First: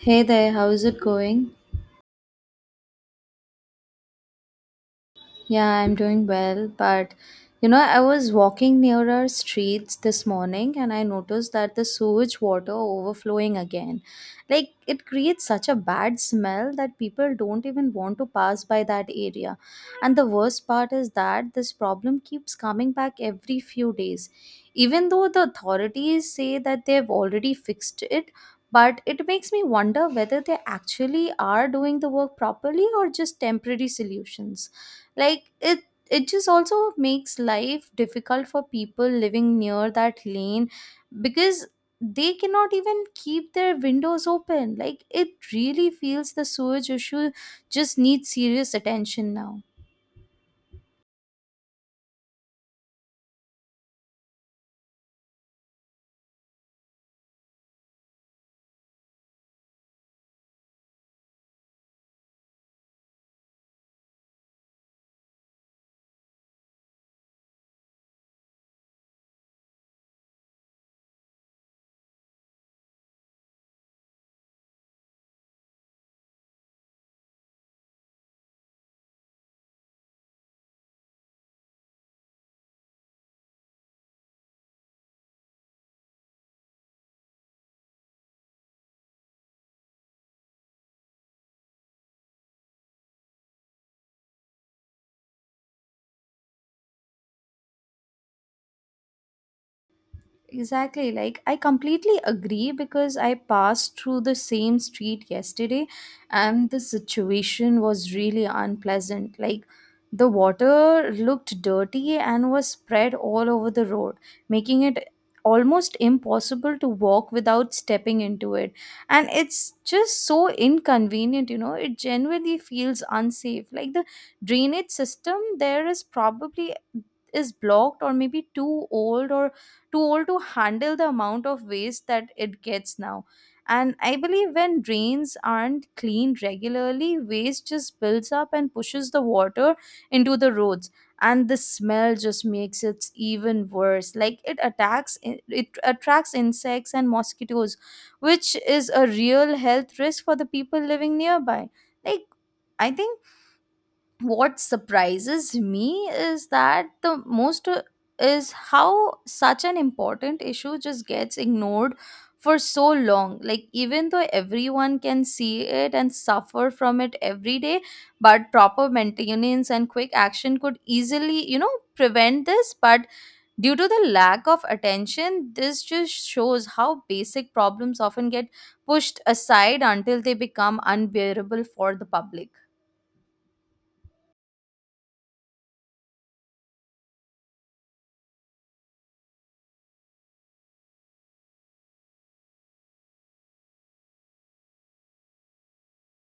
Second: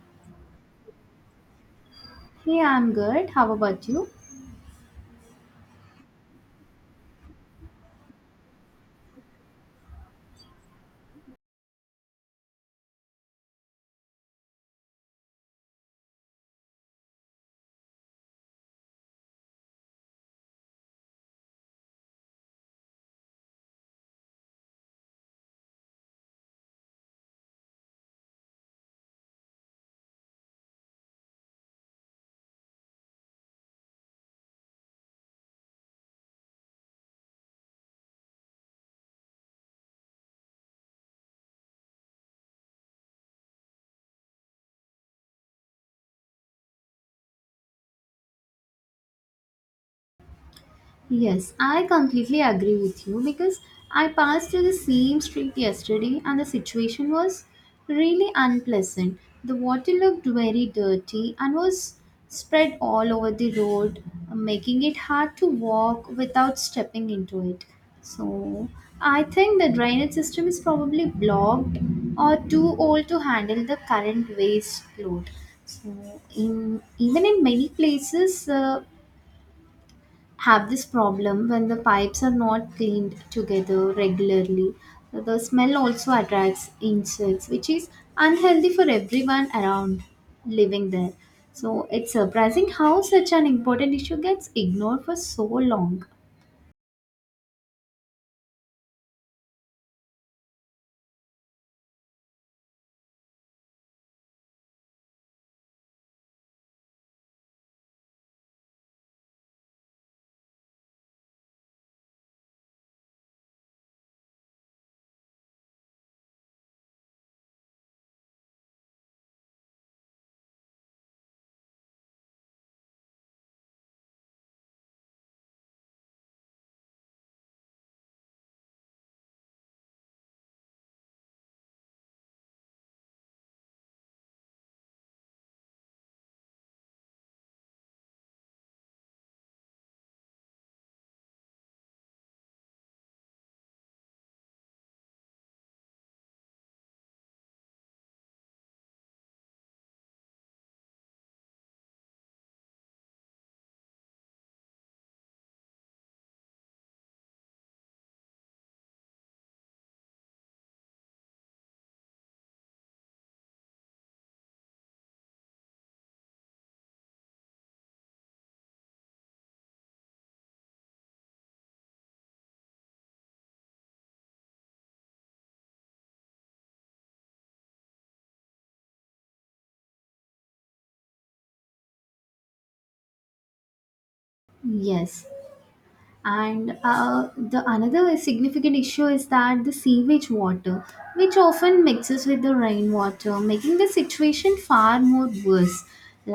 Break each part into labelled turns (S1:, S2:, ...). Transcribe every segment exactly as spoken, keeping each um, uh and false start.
S1: Hey there, how's it going?
S2: Hey, I'm good. How about you?
S1: Yeah, I'm doing well, but you know, I was walking near our streets this morning and I noticed that the sewage water overflowing again. Like it creates such a bad smell that people don't even want to pass by that area. And the worst part is that this problem keeps coming back every few days. Even though the authorities say that they've already fixed it, but it makes me wonder whether they actually are doing the work properly or just temporary solutions, like it it just also makes life difficult for people living near that lane because they cannot even keep their windows open. Like it really feels the sewage issue just needs serious attention now.
S2: Yes, I completely agree with you because I passed through the same street yesterday and the situation was really unpleasant. The water looked very dirty and was spread all over the road, making it hard to walk without stepping into it. So I think the drainage system is probably blocked or too old to handle the current waste load. So, in even in many places, uh, have this problem when the pipes are not cleaned together regularly. The smell also attracts insects, which is unhealthy for everyone around living there. So it's surprising how such an important issue gets ignored for so long.
S1: Exactly. Like, I completely agree because I passed through the same street yesterday and the situation was really unpleasant. Like, the water looked dirty and was spread all over the road, making it almost impossible to walk without stepping into it. And it's just so inconvenient, you know, it genuinely feels unsafe. Like, the drainage system there is probably is blocked or maybe too old, or too old to handle the amount of waste that it gets now. And I believe when drains aren't cleaned regularly, waste just builds up and pushes the water into the roads. And the smell just makes it even worse. Like it attacks, it attracts insects and mosquitoes, which is a real health risk for the people living nearby. Like, I think what surprises me is that the most uh, is how such an important issue just gets ignored for so long, like even though everyone can see it and suffer from it every day, but proper maintenance and quick action could, easily you know, prevent this, but due to the lack of attention, this just shows how basic problems often get pushed aside until they become unbearable for the public.
S2: Yes. And uh, the another significant issue is that the sewage water which often mixes with the rainwater, making the situation far more worse.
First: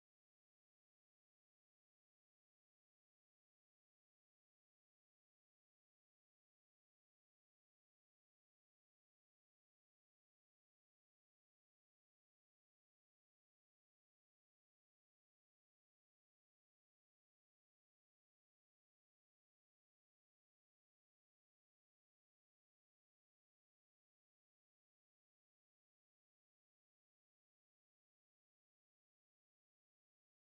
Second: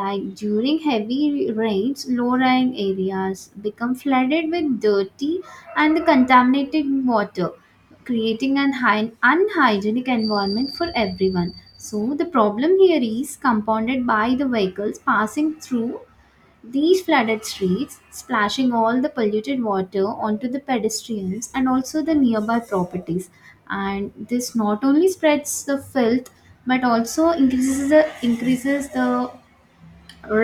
S2: Like during heavy rains, low-lying areas become flooded with dirty and contaminated water, creating an hy- unhygienic environment for everyone. So the problem here is compounded by the vehicles passing through these flooded streets, splashing all the polluted water onto the pedestrians and also the nearby properties. And this not only spreads the filth but also increases the increases the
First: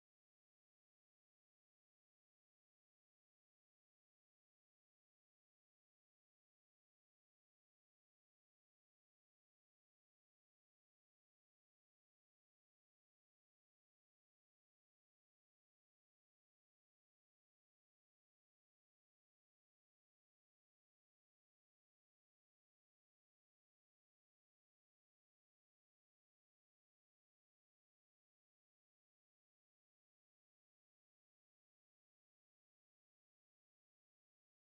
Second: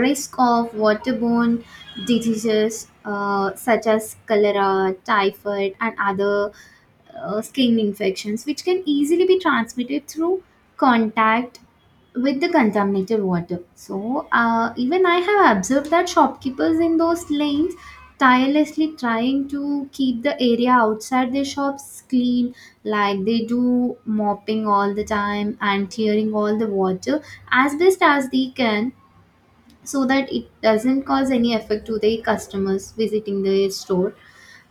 S2: risk of waterborne diseases, uh, such as cholera, typhoid, and other uh, skin infections, which can easily be transmitted through contact with the contaminated water. So, uh, even I have observed that shopkeepers in those lanes tirelessly trying to keep the area outside their shops clean, like they do mopping all the time and clearing all the water as best as they can so that it doesn't cause any effect to the customers visiting the store.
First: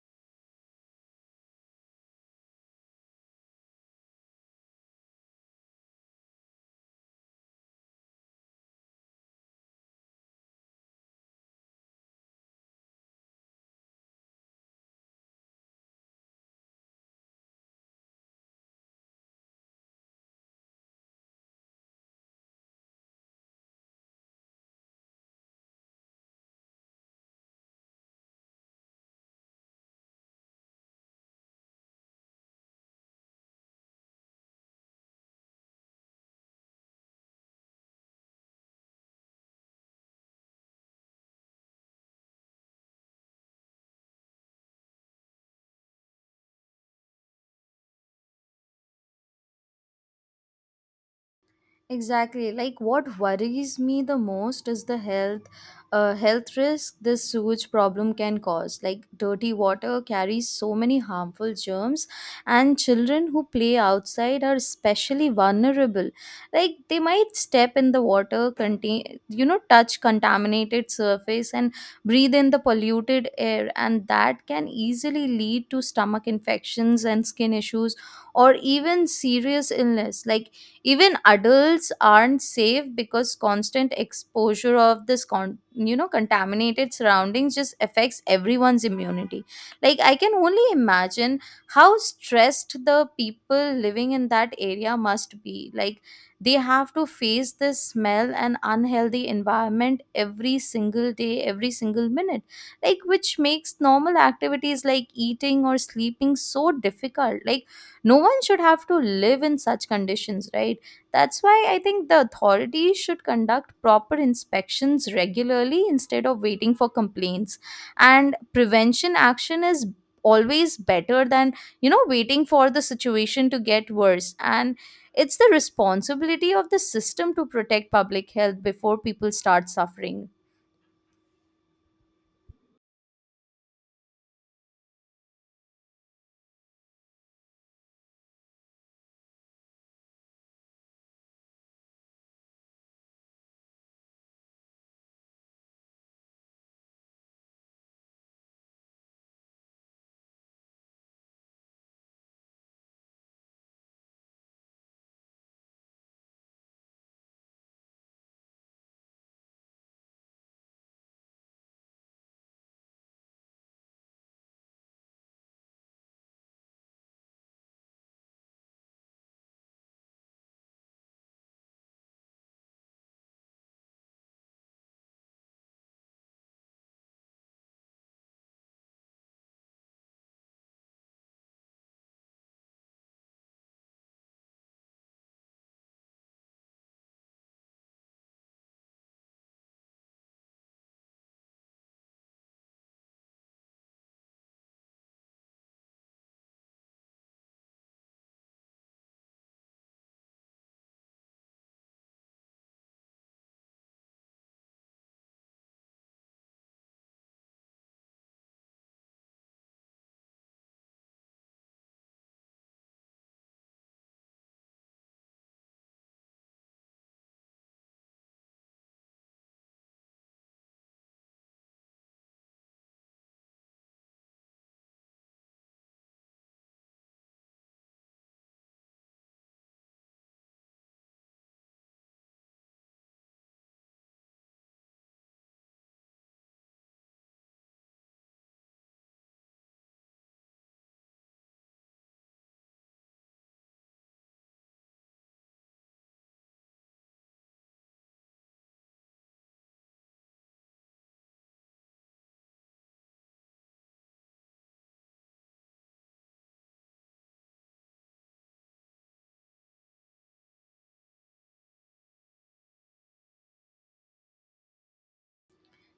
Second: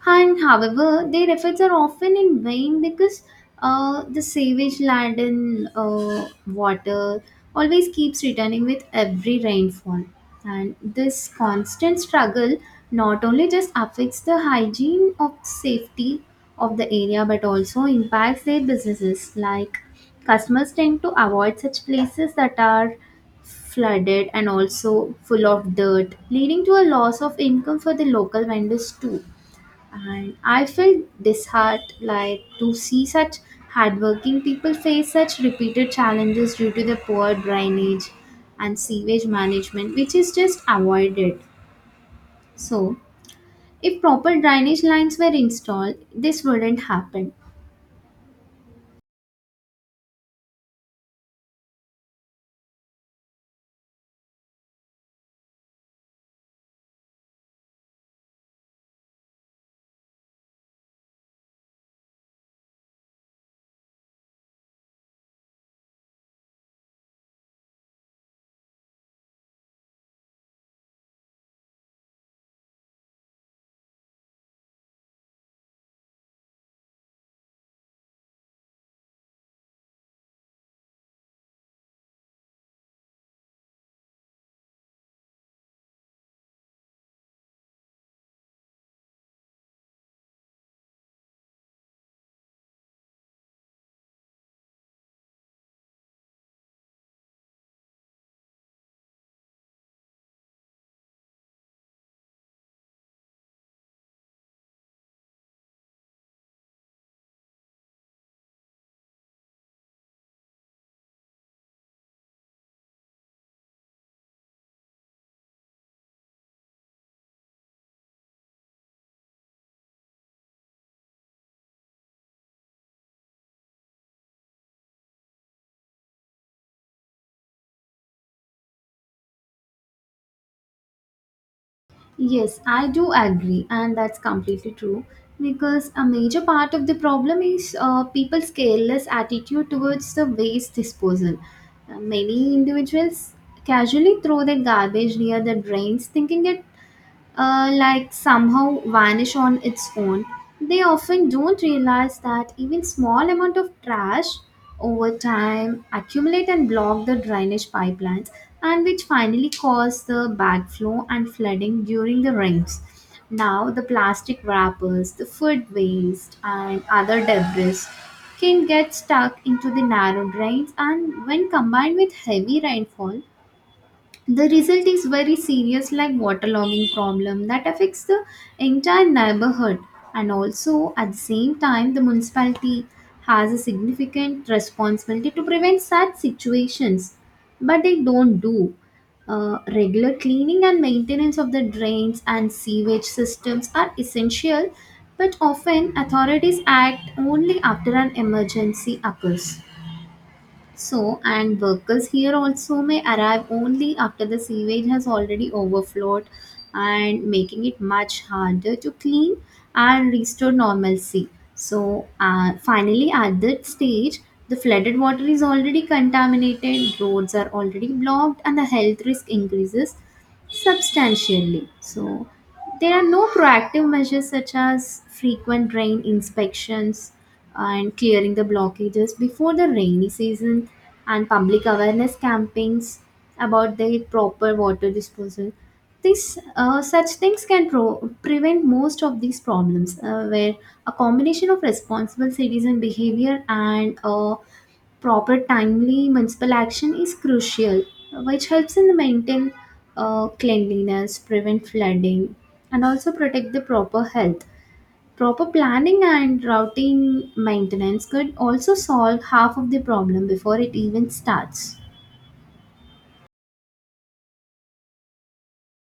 S2: And however, their efforts are often in vain because uh, the savage land and uh, water always keeps returning with every rainfall. And this constant struggle not only just affects the hygiene of safety of the area but also impacts their businesses. Like customers tend to avoid such places that are flooded and also full of dirt, leading to a loss of income for the local vendors too. And I felt disheartened like to see such hardworking people face such repeated challenges due to the poor drainage and sewage management, which is just avoided. So, if proper drainage lines were installed, this wouldn't happen.
S1: Exactly. Like what worries me the most is the health uh, health risk this sewage problem can cause. Like dirty water carries so many harmful germs, and children who play outside are especially vulnerable. Like they might step in the water, contain you know, touch contaminated surface and breathe in the polluted air, and that can easily lead to stomach infections and skin issues or even serious illness. Like even adults aren't safe because constant exposure of this con- you know, contaminated surroundings just affects everyone's immunity. Like, I can only imagine how stressed the people living in that area must be. Like they have to face this smell and unhealthy environment every single day, every single minute, like which makes normal activities like eating or sleeping so difficult. Like, no one should have to live in such conditions, right? That's why I think the authorities should conduct proper inspections regularly instead of waiting for complaints, and prevention action is always better than, you know, waiting for the situation to get worse. And it's the responsibility of the system to protect public health before people start suffering.
S2: Yes, I do agree, and that's completely true. Because a major part of the problem is uh, people's careless attitude towards the waste disposal. Uh, Many individuals casually throw their garbage near the drains, thinking it uh, like somehow vanish on its own. They often don't realize that even small amount of trash over time accumulate and block the drainage pipelines, and which finally cause the backflow and flooding during the rains. Now the plastic wrappers, the food waste and other debris can get stuck into the narrow drains, and when combined with heavy rainfall, the result is very serious like waterlogging problem that affects the entire neighborhood. And also at the same time, the municipality has a significant responsibility to prevent such situations, but they don't do uh, regular cleaning. And maintenance of the drains and sewage systems are essential, but often authorities act only after an emergency occurs. So, and workers here also may arrive only after the sewage has already overflowed, and making it much harder to clean and restore normalcy. So, uh, finally, at that stage, the flooded water is already contaminated, roads are already blocked, and the health risk increases substantially. So, there are no proactive measures such as frequent rain inspections and clearing the blockages before the rainy season and public awareness campaigns about the proper water disposal. This, uh, such things can pro- prevent most of these problems, uh, where a combination of responsible citizen behavior and uh, proper timely municipal action is crucial, which helps in maintain uh, cleanliness, prevent flooding, and also protect the proper health. Proper planning and routing maintenance could also solve half of the problem before it even starts.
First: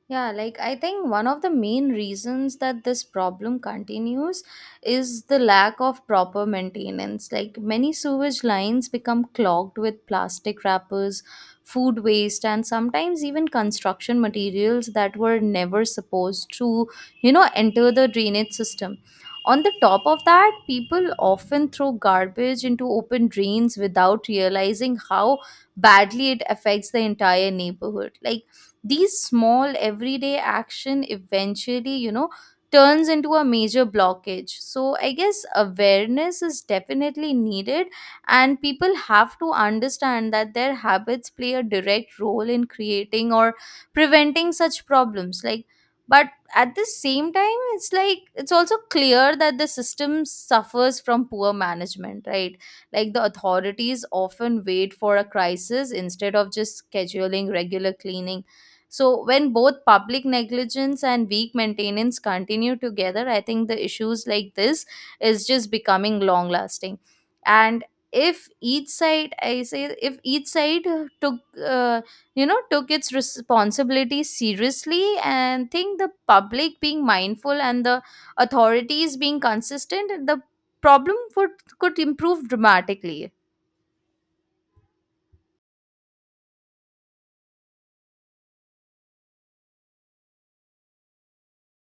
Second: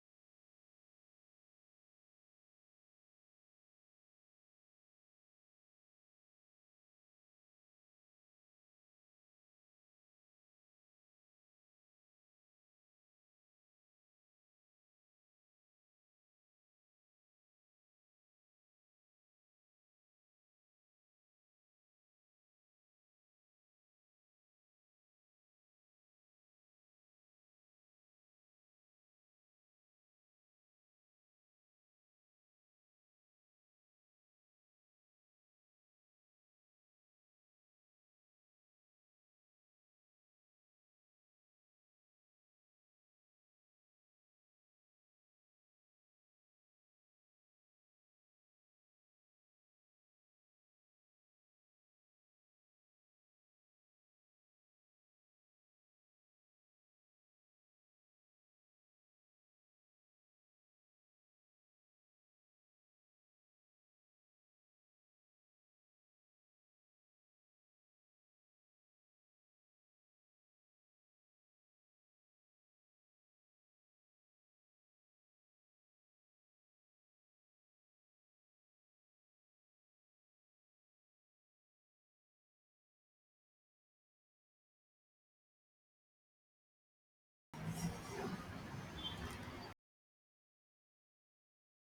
S1: Yeah, like I think one of the main reasons that this problem continues is the lack of proper maintenance. Like many sewage lines become clogged with plastic wrappers, food waste, and sometimes even construction materials that were never supposed to, you know, enter the drainage system. On the top of that, people often throw garbage into open drains without realizing how badly it affects the entire neighborhood. Like, these small everyday action, eventually you know, turns into a major blockage. So I guess awareness is definitely needed, and people have to understand that their habits play a direct role in creating or preventing such problems. Like, but at the same time, it's like it's also clear that the system suffers from poor management, right? Like the authorities often wait for a crisis instead of just scheduling regular cleaning. So, when both public negligence and weak maintenance continue together, I think the issues like this is just becoming long lasting. And if each side, I say, if each side uh, took, uh, you know, took its responsibility seriously, and think the public being mindful and the authorities being consistent, the problem would could improve dramatically.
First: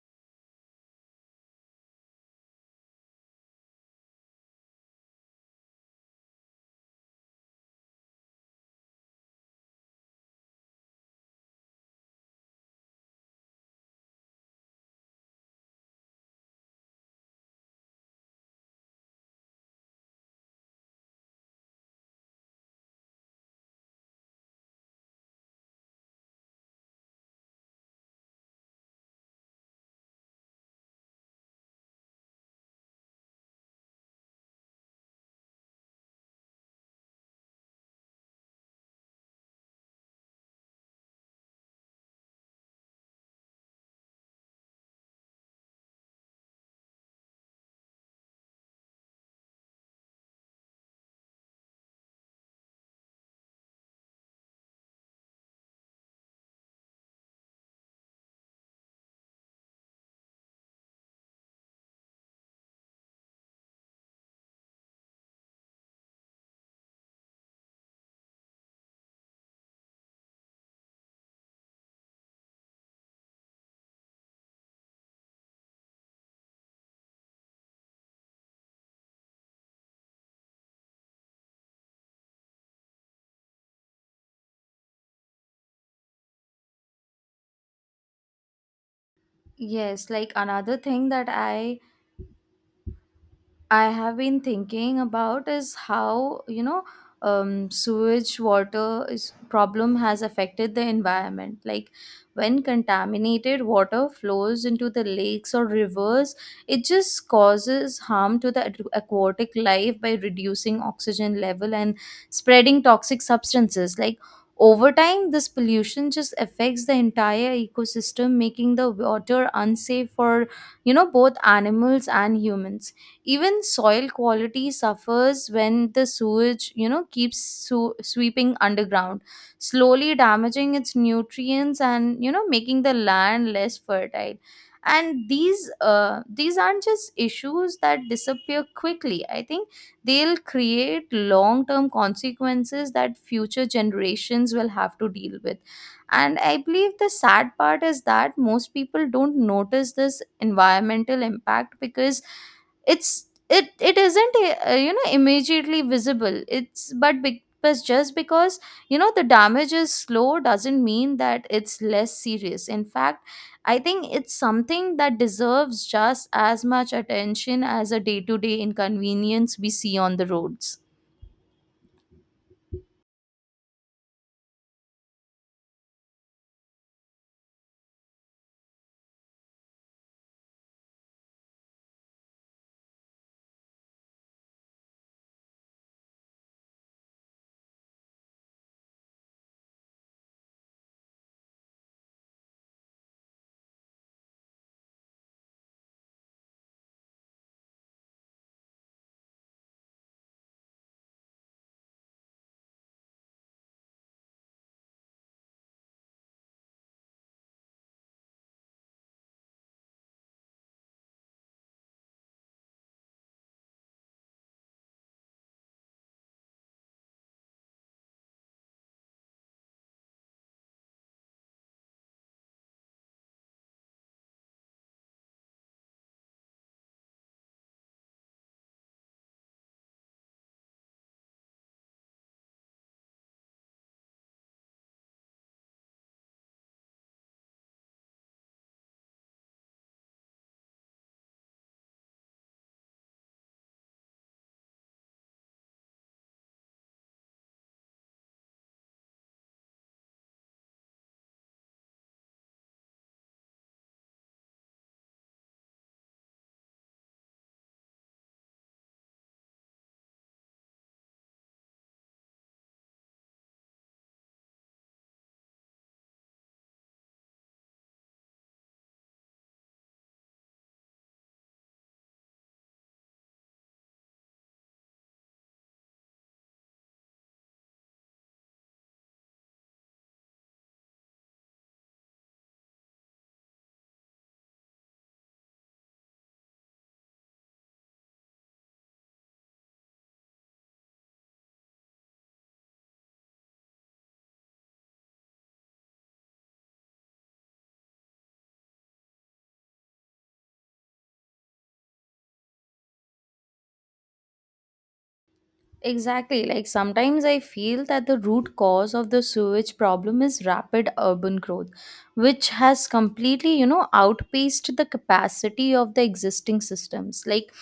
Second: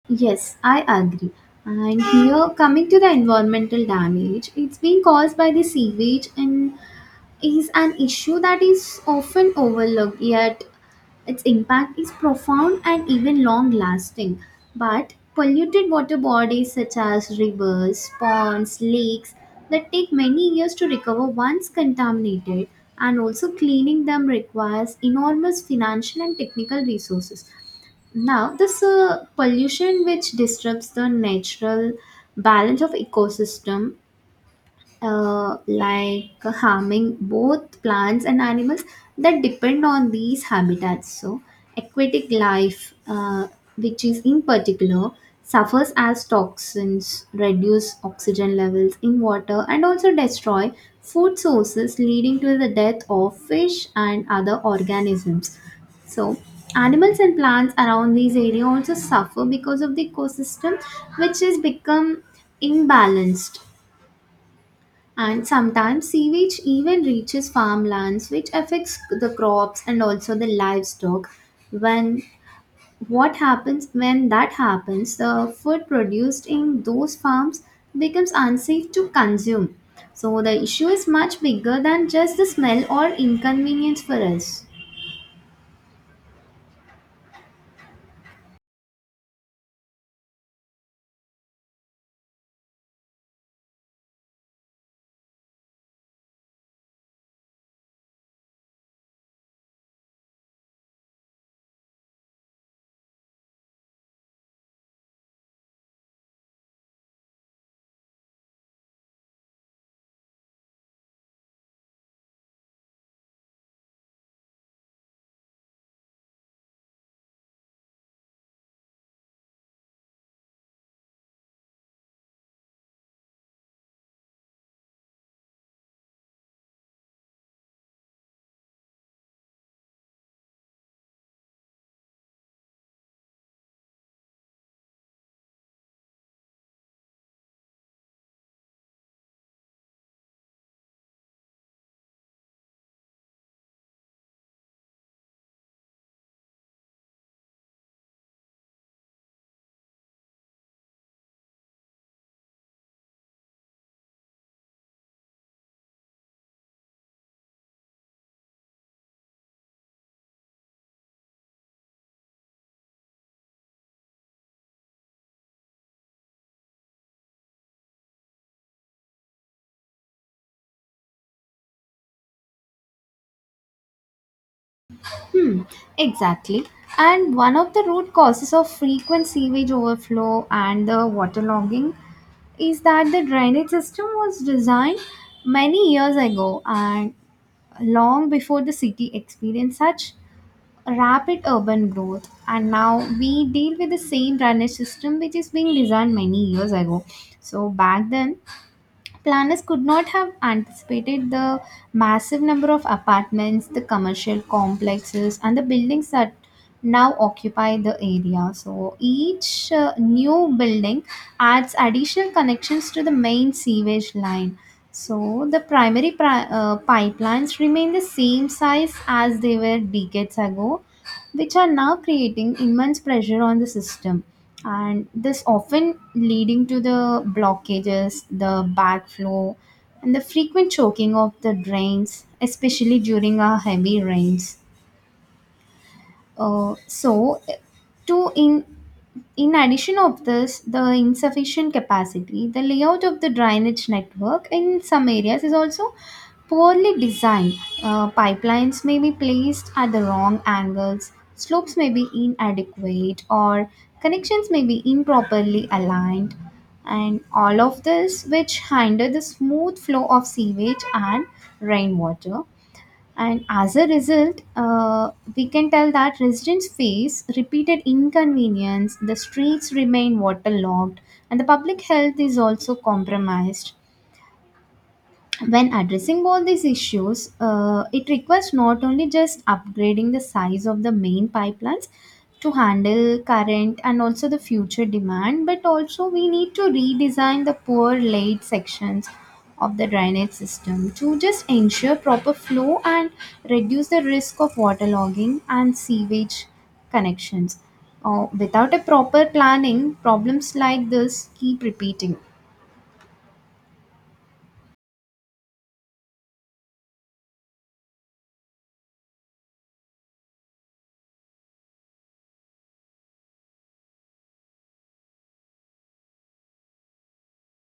S2: Yes, I agree. And here, coming to the environmental damage, it's being caused by the sewage and is an issue that is often overlooked, yet its impact is profound and even long lasting. But polluted water bodies such as rivers, ponds, lakes that take many years to recover once contaminated, and also cleaning them requires enormous financial and technical resources. Now, this uh, pollution which disrupts the natural balance of ecosystem, uh, like harming both plants and animals that depend on these habitats. So, aquatic life, uh, which is in particular, suffers as toxins reduce oxygen levels in water and also destroy food sources, leading to the death of fish and other organisms. So, animals and plants around these areas also suffer because of the ecosystem, which has become imbalanced. And sometimes sewage even reaches farmlands, which affects the crops and also the livestock. When What happens when that happens, the food produced in those farms becomes unsafe to consume. So the issue is much bigger than just the smell or inconvenience for us.
S1: Yes, like another thing that I I have been thinking about is how, you know, um, sewage water is problem has affected the environment. Like when contaminated water flows into the lakes or rivers, it just causes harm to the aqu- aquatic life by reducing oxygen level and spreading toxic substances. Like over time, this pollution just affects the entire ecosystem, making the water unsafe for, you know, both animals and humans. Even soil quality suffers when the sewage, you know, keeps su- sweeping underground, slowly damaging its nutrients and, you know, making the land less fertile. And these uh, these aren't just issues that disappear quickly. I think they'll create long term consequences that future generations will have to deal with. And I believe the sad part is that most people don't notice this environmental impact because it's it it isn't, eh, uh, you know, immediately visible. It's but be, but just because, you know, the damage is slow doesn't mean that it's less serious. In fact, I think it's something that deserves just as much attention as a day-to-day inconvenience we see on the roads.
S2: Hmm. Exactly. And one of the root causes of frequent sewage overflow and the waterlogging is that the drainage system was designed many years ago, and long before the city experienced such rapid urban growth, and now we deal with the same drainage system which is being designed many years ago. So back then, planners could not have anticipated the massive number of apartments, the commercial complexes, and the buildings that now occupy the area. So each uh, new building adds additional connections to the main sewage line. So the primary pri- uh, pipelines remain the same size as they were decades ago, which are now creating immense pressure on the system. And this often leading to the blockages, the backflow, and the frequent choking of the drains, especially during our heavy rains. Uh, so to in in addition of this, the insufficient capacity, the layout of the drainage network in some areas is also poorly designed. Uh, pipelines may be placed at the wrong angles, slopes may be inadequate, or connections may be improperly aligned, and all of this which hinder the smooth flow of sewage and rainwater. And as a result, uh, we can tell that residents face repeated inconvenience, the streets remain waterlogged, and the public health is also compromised. When addressing all these issues, uh, it requires not only just upgrading the size of the main pipelines to handle current and also the future demand, but also we need to redesign the poor laid sections of the drainage system to just ensure proper flow and reduce the risk of waterlogging and sewage connections. Uh, without a proper planning, problems like this keep repeating.
S1: Exactly. Like sometimes I feel that the root cause of the sewage problem is rapid urban growth, which has completely, you know, outpaced the capacity of the existing systems. Like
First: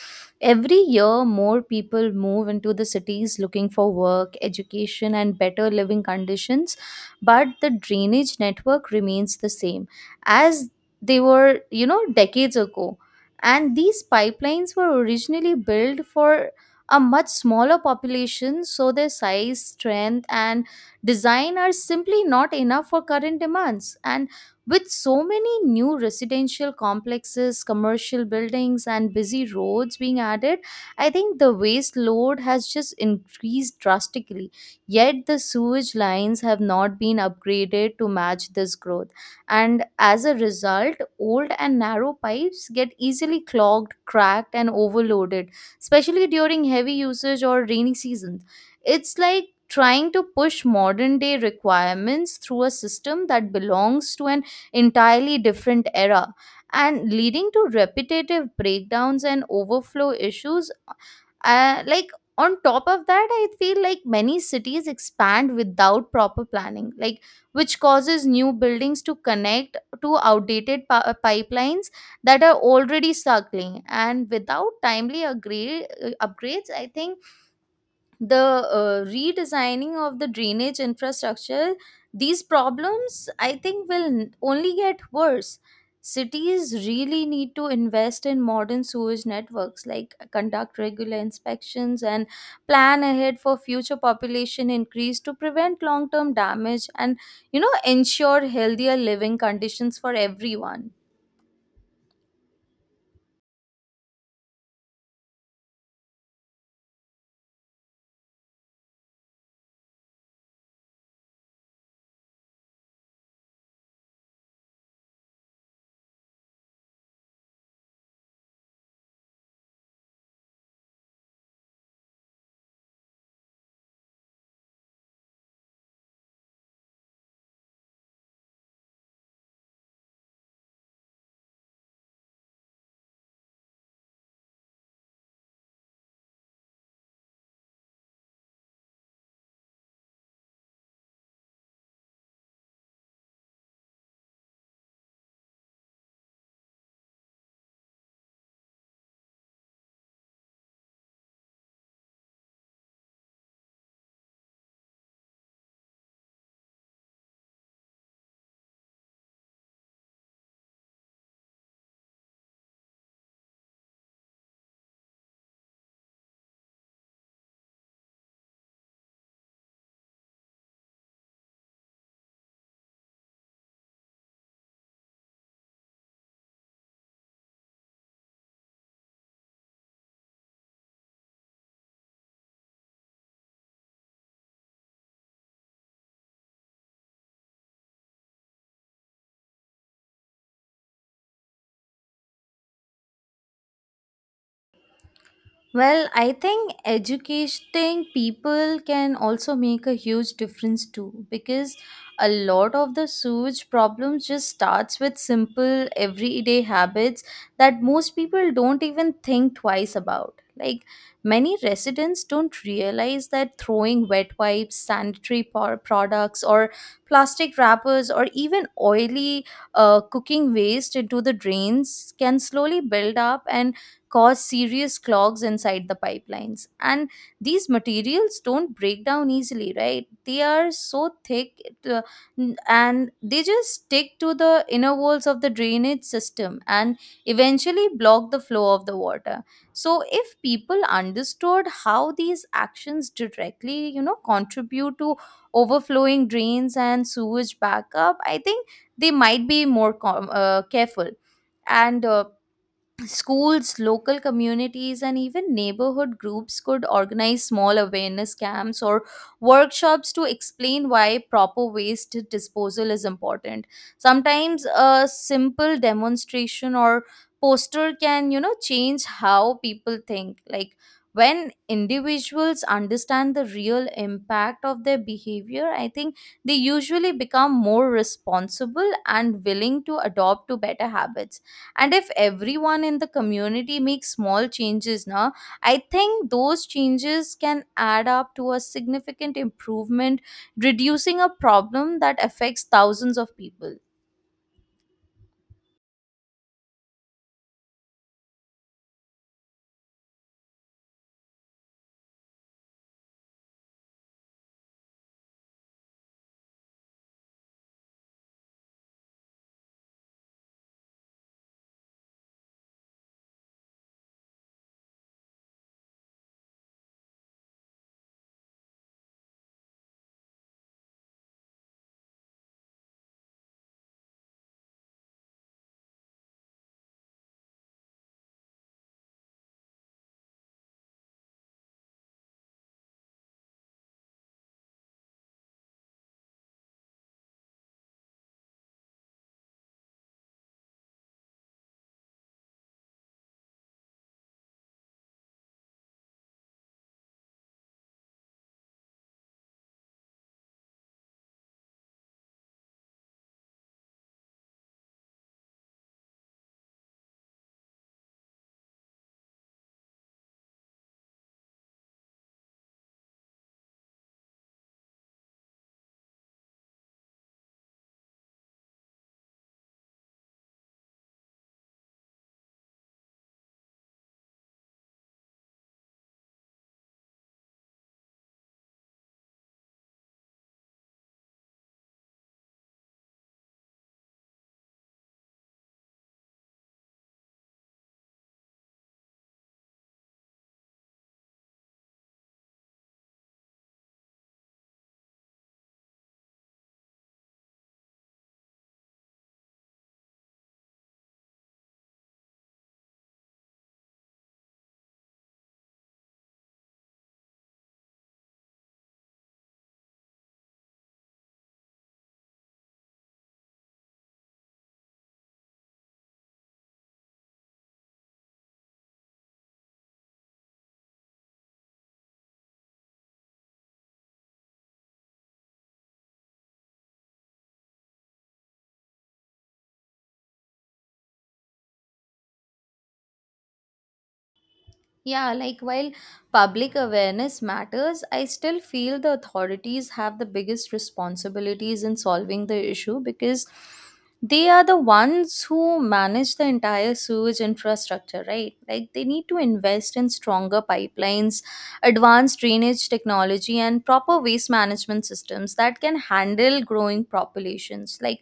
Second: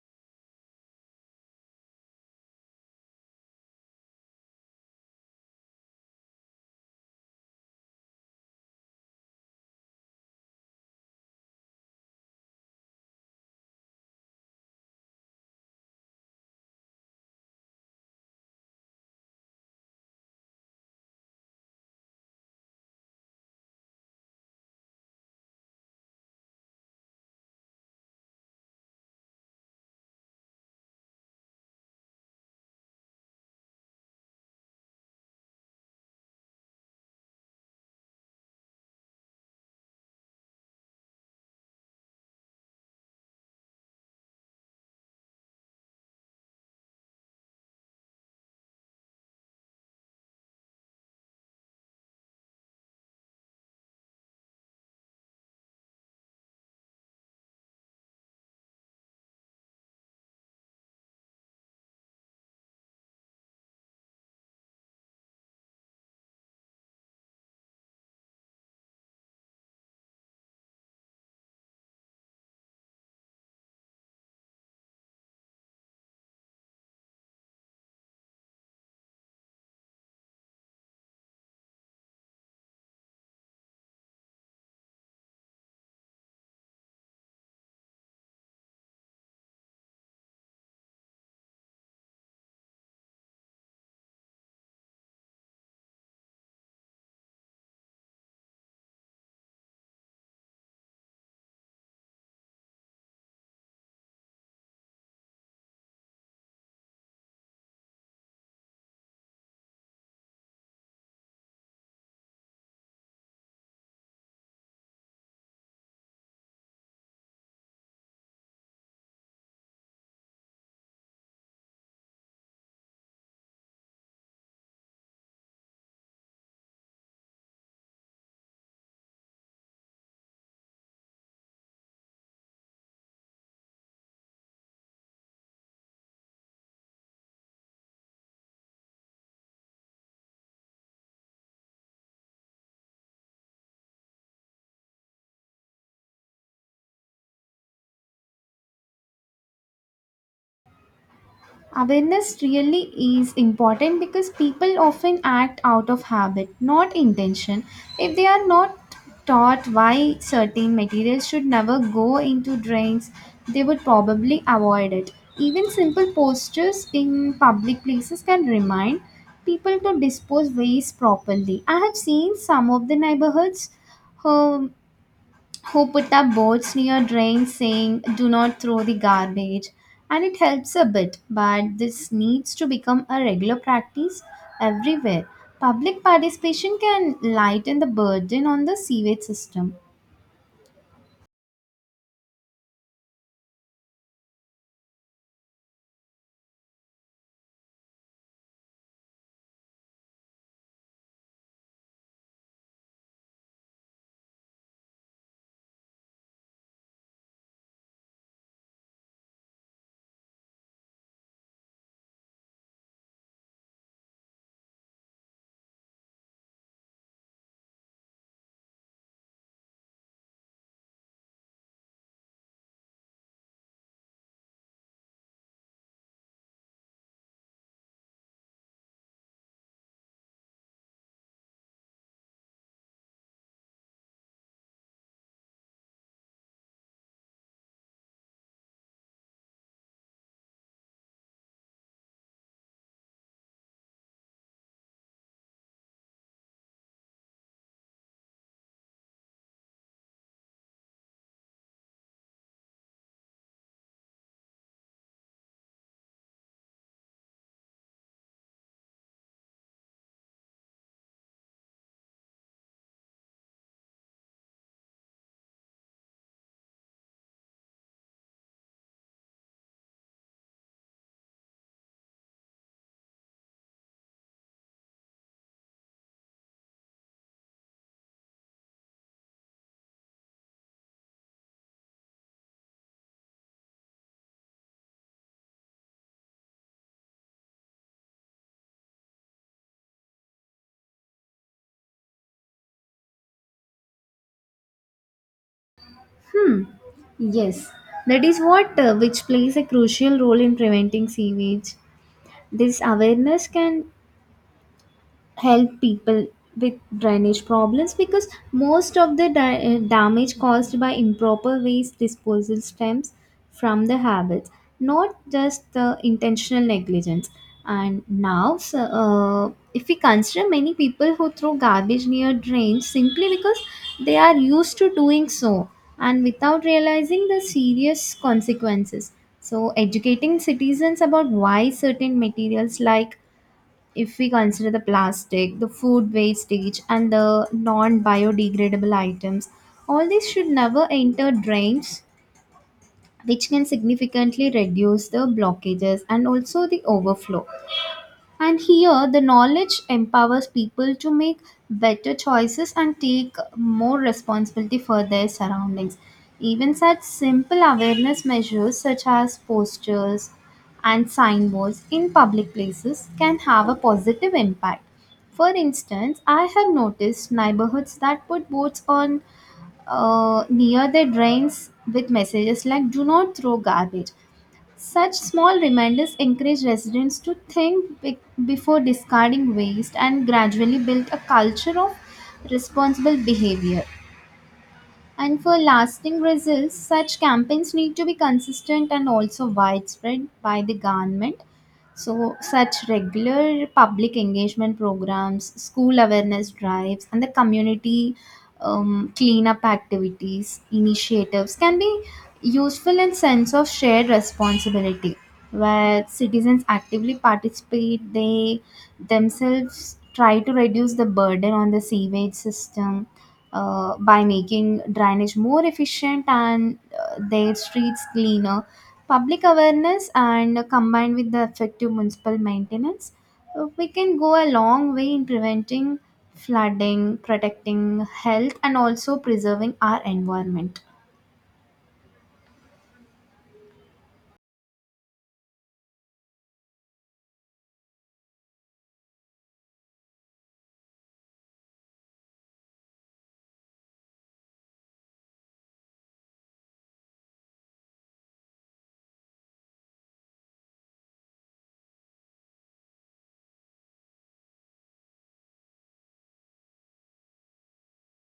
S1: every year, more people move into the cities looking for work, education, and better living conditions, but the drainage network remains the same as they were, you know, decades ago. And these pipelines were originally built for a much smaller population, so their size, strength, and design are simply not enough for current demands. And with so many new residential complexes, commercial buildings, and busy roads being added, I think the waste load has just increased drastically. Yet the sewage lines have not been upgraded to match this growth. And as a result, old and narrow pipes get easily clogged, cracked, and overloaded, especially during heavy usage or rainy seasons. It's like trying to push modern day requirements through a system that belongs to an entirely different era, and leading to repetitive breakdowns and overflow issues. Uh, like, on top of that, I feel like many cities expand without proper planning, like which causes new buildings to connect to outdated pa- uh, pipelines that are already struggling. And without timely agree- uh, upgrades, I think the uh, redesigning of the drainage infrastructure, these problems, I think, will n- only get worse. Cities really need to invest in modern sewage networks, like, uh, conduct regular inspections and plan ahead for future population increase to prevent long term damage and, you know, ensure healthier living conditions for everyone.
S2: Awareness really is important because people often act out of habit, not intention. If they are not taught why certain materials should never go into drains, they would probably avoid it. Even simple posters in public places can remind people to dispose waste properly. I have seen some of the neighborhoods, um, who put up boards near drains saying do not throw the garbage, and it helps a bit, but this needs to become a regular practice everywhere. Public participation can lighten the burden on the sewage system.
S1: Well, I think educating people can also make a huge difference too, because a lot of the sewage problems just starts with simple everyday habits that most people don't even think twice about. Like many residents don't realize that throwing wet wipes, sanitary por- products, or plastic wrappers, or even oily, uh, cooking waste into the drains can slowly build up and cause serious clogs inside the pipelines. And these materials don't break down easily, right? They are so thick it, uh, n- and they just stick to the inner walls of the drainage system and eventually block the flow of the water. So, if people understood how these actions directly, you know, contribute to overflowing drains and sewage backup, I think they might be more com- uh, careful. And uh, schools, local communities, and even neighborhood groups could organize small awareness camps or workshops to explain why proper waste disposal is important. Sometimes a simple demonstration or poster can, you know, change how people think. Like when individuals understand the real impact of their behavior, I think they usually become more responsible and willing to adopt to better habits. And if everyone in the community makes small changes now, I think those changes can add up to a significant improvement, reducing a problem that affects thousands of people.
S2: Hmm. Yes, that is what, uh, which plays a crucial role in preventing sewage. This awareness can help people with drainage problems because most of the da- eh, damage caused by improper waste disposal stems from the habits, not just the intentional negligence. And now so, uh, if we consider many people who throw garbage near drains simply because they are used to doing so and without realizing the serious consequences. So educating citizens about why certain materials, like if we consider the plastic, the food wastage, and the non biodegradable items, all these should never enter drains, which can significantly reduce the blockages and also the overflow. And here, the knowledge empowers people to make better choices and take more responsibility for their surroundings. Even such simple awareness measures, such as posters and signboards in public places, can have a positive impact. For instance, I have noticed neighborhoods that put boards on uh, near their drains with messages like "Do not throw garbage." Such small reminders encourage residents to think be- before discarding waste and gradually build a culture of responsible behavior. And for lasting results, such campaigns need to be consistent and also widespread by the government. So, such regular public engagement programs, school awareness drives, and the community um, cleanup activities, initiatives can be useful in sense of shared responsibility, where citizens actively participate. They themselves try to reduce the burden on the sewage system uh, by making drainage more efficient and uh, their streets cleaner. Public awareness and, uh, combined with the effective municipal maintenance, uh, we can go a long way in preventing flooding, protecting health, and also preserving our environment.
S1: Yeah, like while public awareness matters, I still feel the authorities have the biggest responsibilities in solving the issue, because they are the ones who manage the entire sewage infrastructure, right? Like they need to invest in stronger pipelines, advanced drainage technology, and proper waste management systems that can handle growing populations. Like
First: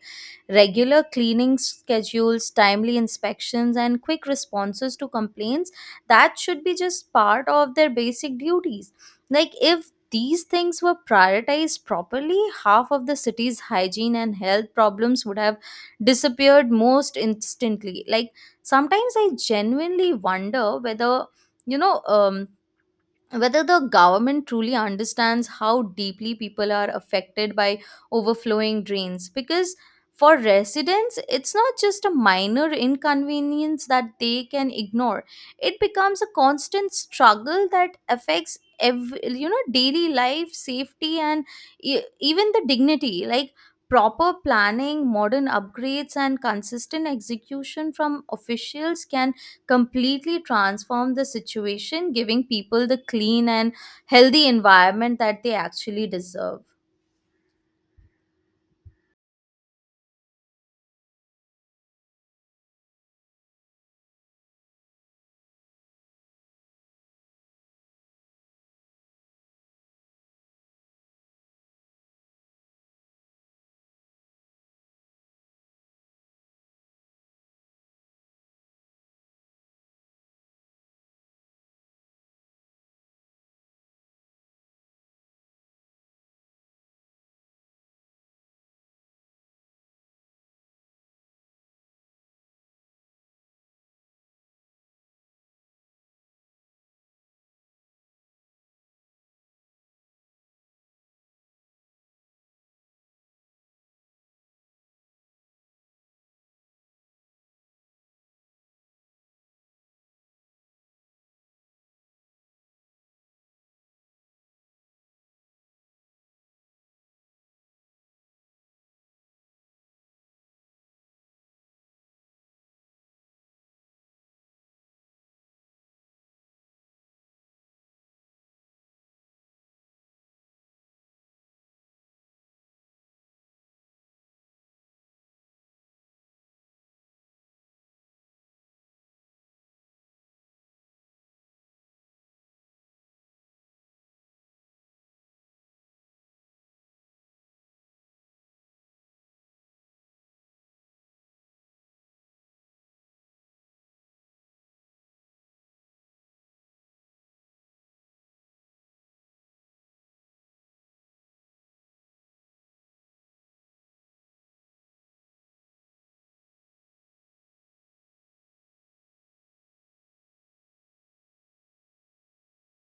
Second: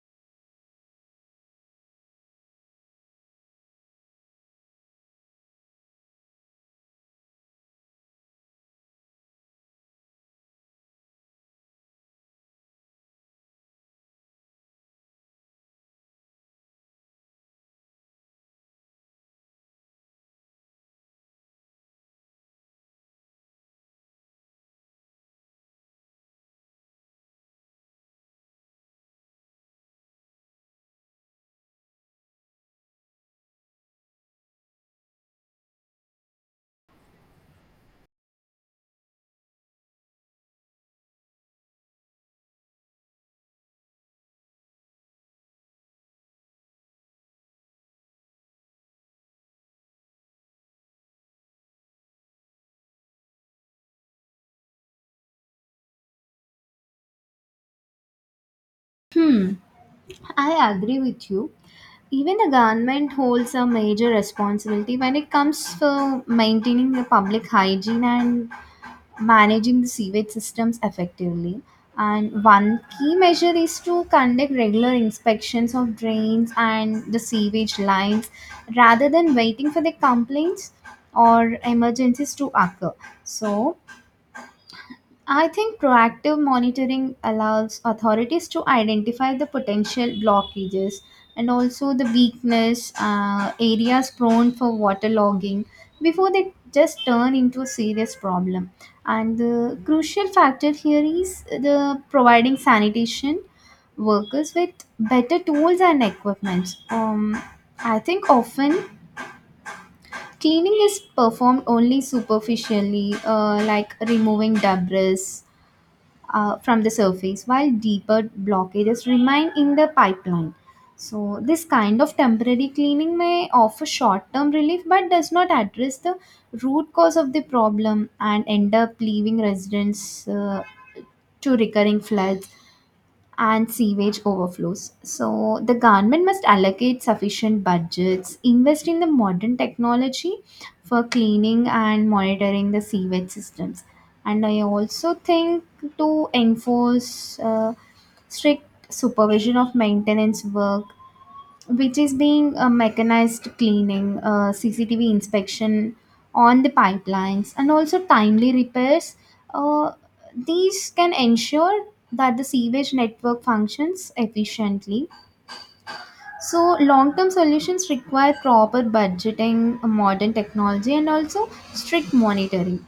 S1: regular cleaning schedules, timely inspections, and quick responses to complaints, that should be just part of their basic duties. Like if these things were prioritized properly, half of the city's hygiene and health problems would have disappeared most instantly. Like, sometimes I genuinely wonder whether, you know, um whether the government truly understands how deeply people are affected by overflowing drains. Because for residents, it's not just a minor inconvenience that they can ignore, it becomes a constant struggle that affects every, you know, daily life, safety, and e- even the dignity. Like, proper planning, modern upgrades, and consistent execution from officials can completely transform the situation, giving people the clean and healthy environment that they actually deserve.
S2: Hmm, I agree with you. Even the government holds a major responsibility when it comes to maintaining the public hygiene and managing the sewage systems effectively. And one key measure is to conduct regular inspections of drains and the sewage lines rather than waiting for the complaints or emergencies to occur. So, I think proactive monitoring allows authorities to identify the potential blockages and also the weakness uh, areas prone for waterlogging before they just turn into a serious problem. And the crucial factor here is the providing sanitation workers with better tools and equipment. Um, I think often cleaning is performed only superficially, uh, like removing debris uh, from the surface while deeper blockages remain in the pipeline. So, this kind of temporary cleaning may offer short term relief but does not address the root cause of the problem and end up leaving residents uh, to recurring floods and sewage overflows. So the government must allocate sufficient budgets, invest in the modern technology for cleaning and monitoring the sewage systems. And I also think to enforce uh, strict supervision of maintenance work, which is being uh, mechanized cleaning, uh, C C T V inspection on the pipelines, and also timely repairs. Uh, these can ensure that the sewage network functions efficiently. So, long term solutions require proper budgeting, modern technology, and also strict monitoring.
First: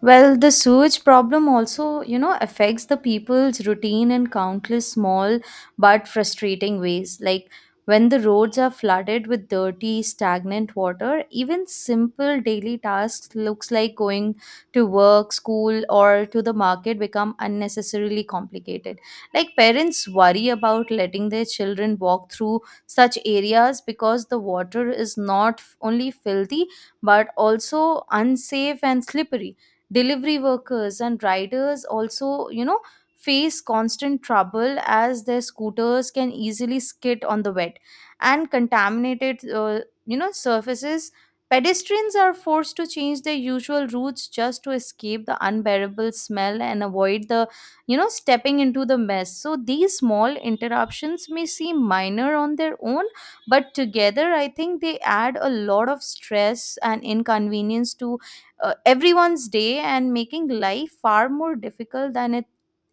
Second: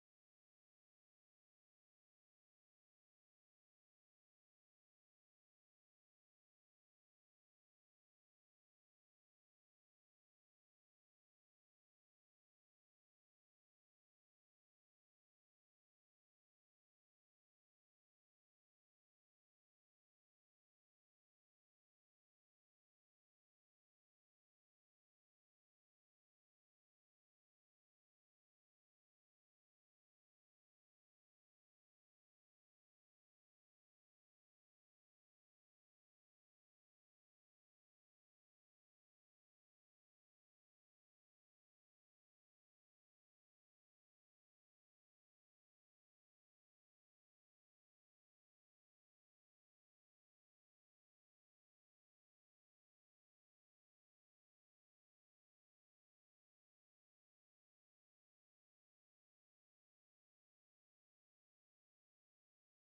S1: Well, the sewage problem also, you know, affects the people's routine in countless small but frustrating ways. Like when the roads are flooded with dirty, stagnant water, even simple daily tasks looks like going to work, school, or to the market become unnecessarily complicated. Like parents worry about letting their children walk through such areas because the water is not only filthy but also unsafe and slippery. Delivery workers and riders also, you know, face constant trouble as their scooters can easily skid on the wet and contaminated, uh, you know, surfaces. Pedestrians are forced to change their usual routes just to escape the unbearable smell and avoid the, you know, stepping into the mess. So these small interruptions may seem minor on their own, but together I think they add a lot of stress and inconvenience to, uh, everyone's day, and making life far more difficult than it,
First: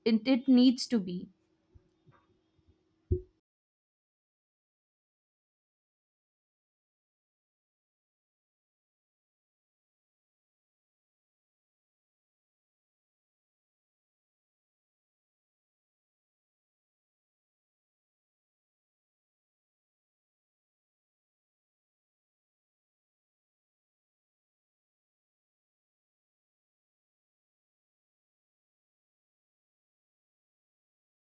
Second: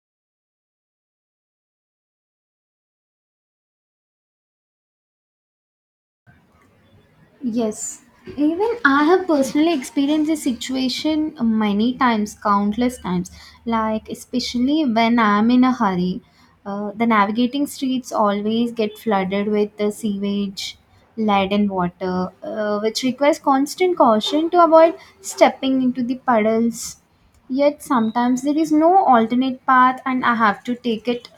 S1: it it needs to be.
S2: Yes, even I have personally experienced this situation many times, countless times. Like, especially when I'm in a hurry, uh, the navigating streets always get flooded with the sewage, lead, water, uh, which requires constant caution to avoid stepping into the puddles. Yet, sometimes there is no alternate path, and I have to take it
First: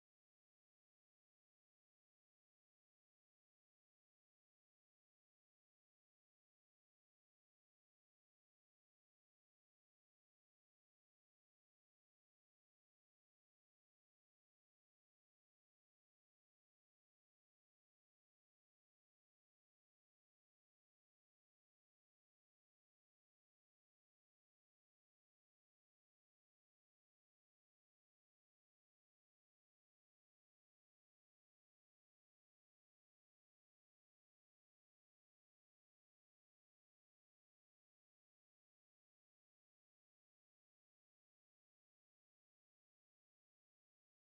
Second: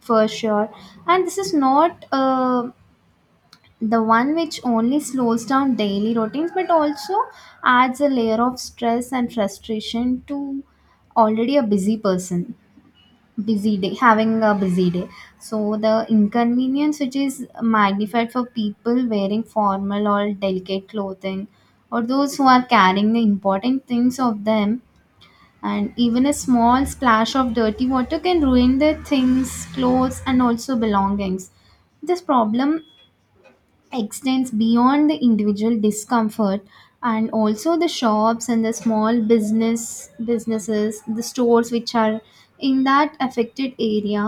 S2: for sure. And this is not uh, the one which only slows down daily routines but also adds a layer of stress and frustration to already a busy person busy day having a busy day. So the inconvenience which is magnified for people wearing formal or delicate clothing or those who are carrying the important things of them, and even a small splash of dirty water can ruin their things, clothes, and also belongings. This problem extends beyond the individual discomfort and also the shops and the small business businesses, the stores which are in that affected area,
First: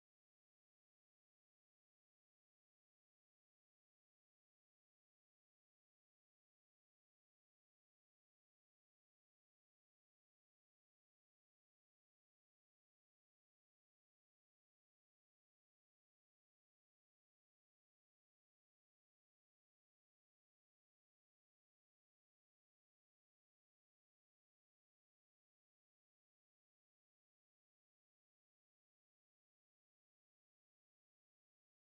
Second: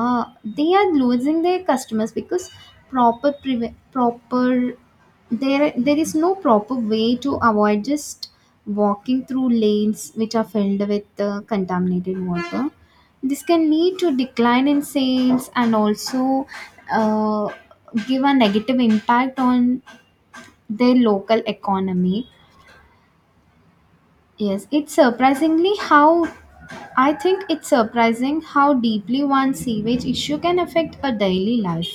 S2: they are losing their customers because proper preve- proper there there is no proper way to avoid just walking through lanes which are filled with uh, contaminated water. This can lead to decline in sales and also uh, give a negative impact on their local economy. Yes it's surprisingly how i think it's surprising how deeply one sewage issue can affect a daily life.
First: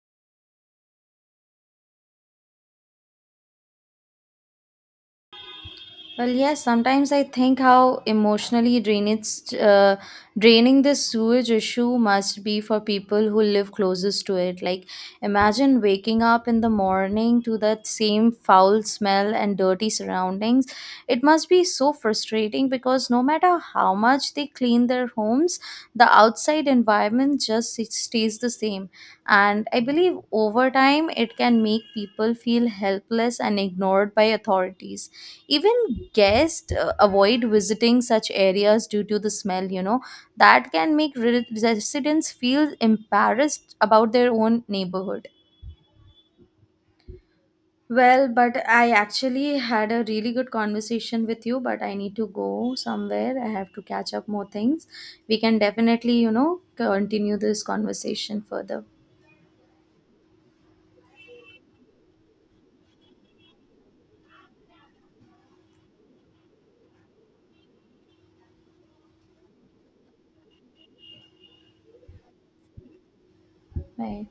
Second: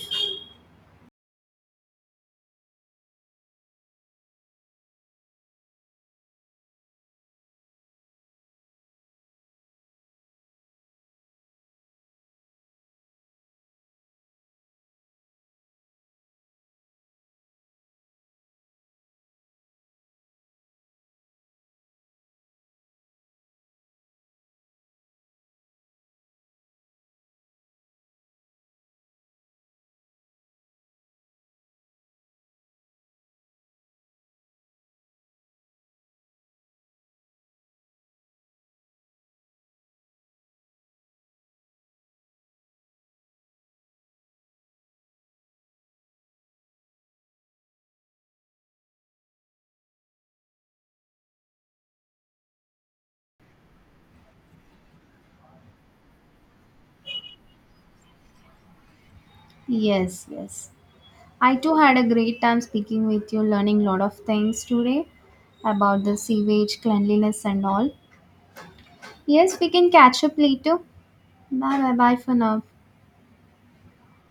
S1: Well, yes, sometimes I think how emotionally drainage, uh, draining this sewage issue must be for people who live closest to it. Like, imagine waking up in the morning to that same foul smell and dirty surroundings. It must be so frustrating because no matter how much they clean their homes, the outside environment just s- stays the same. And I believe over time, it can make people feel helpless and ignored by authorities. Even guests, uh, avoid visiting such areas due to the smell, you know, that can make re- residents feel embarrassed about their own neighborhood. Well, but I actually had a really good conversation with you, but I need to go somewhere. I have to catch up more things. We can definitely, you know, continue this conversation further.
S2: Yes, yes, I too had a great time speaking with you, learning a lot of things today about the sewage cleanliness and all. Yes, we can catch up later. Bye, bye bye for now.
S1: Bye.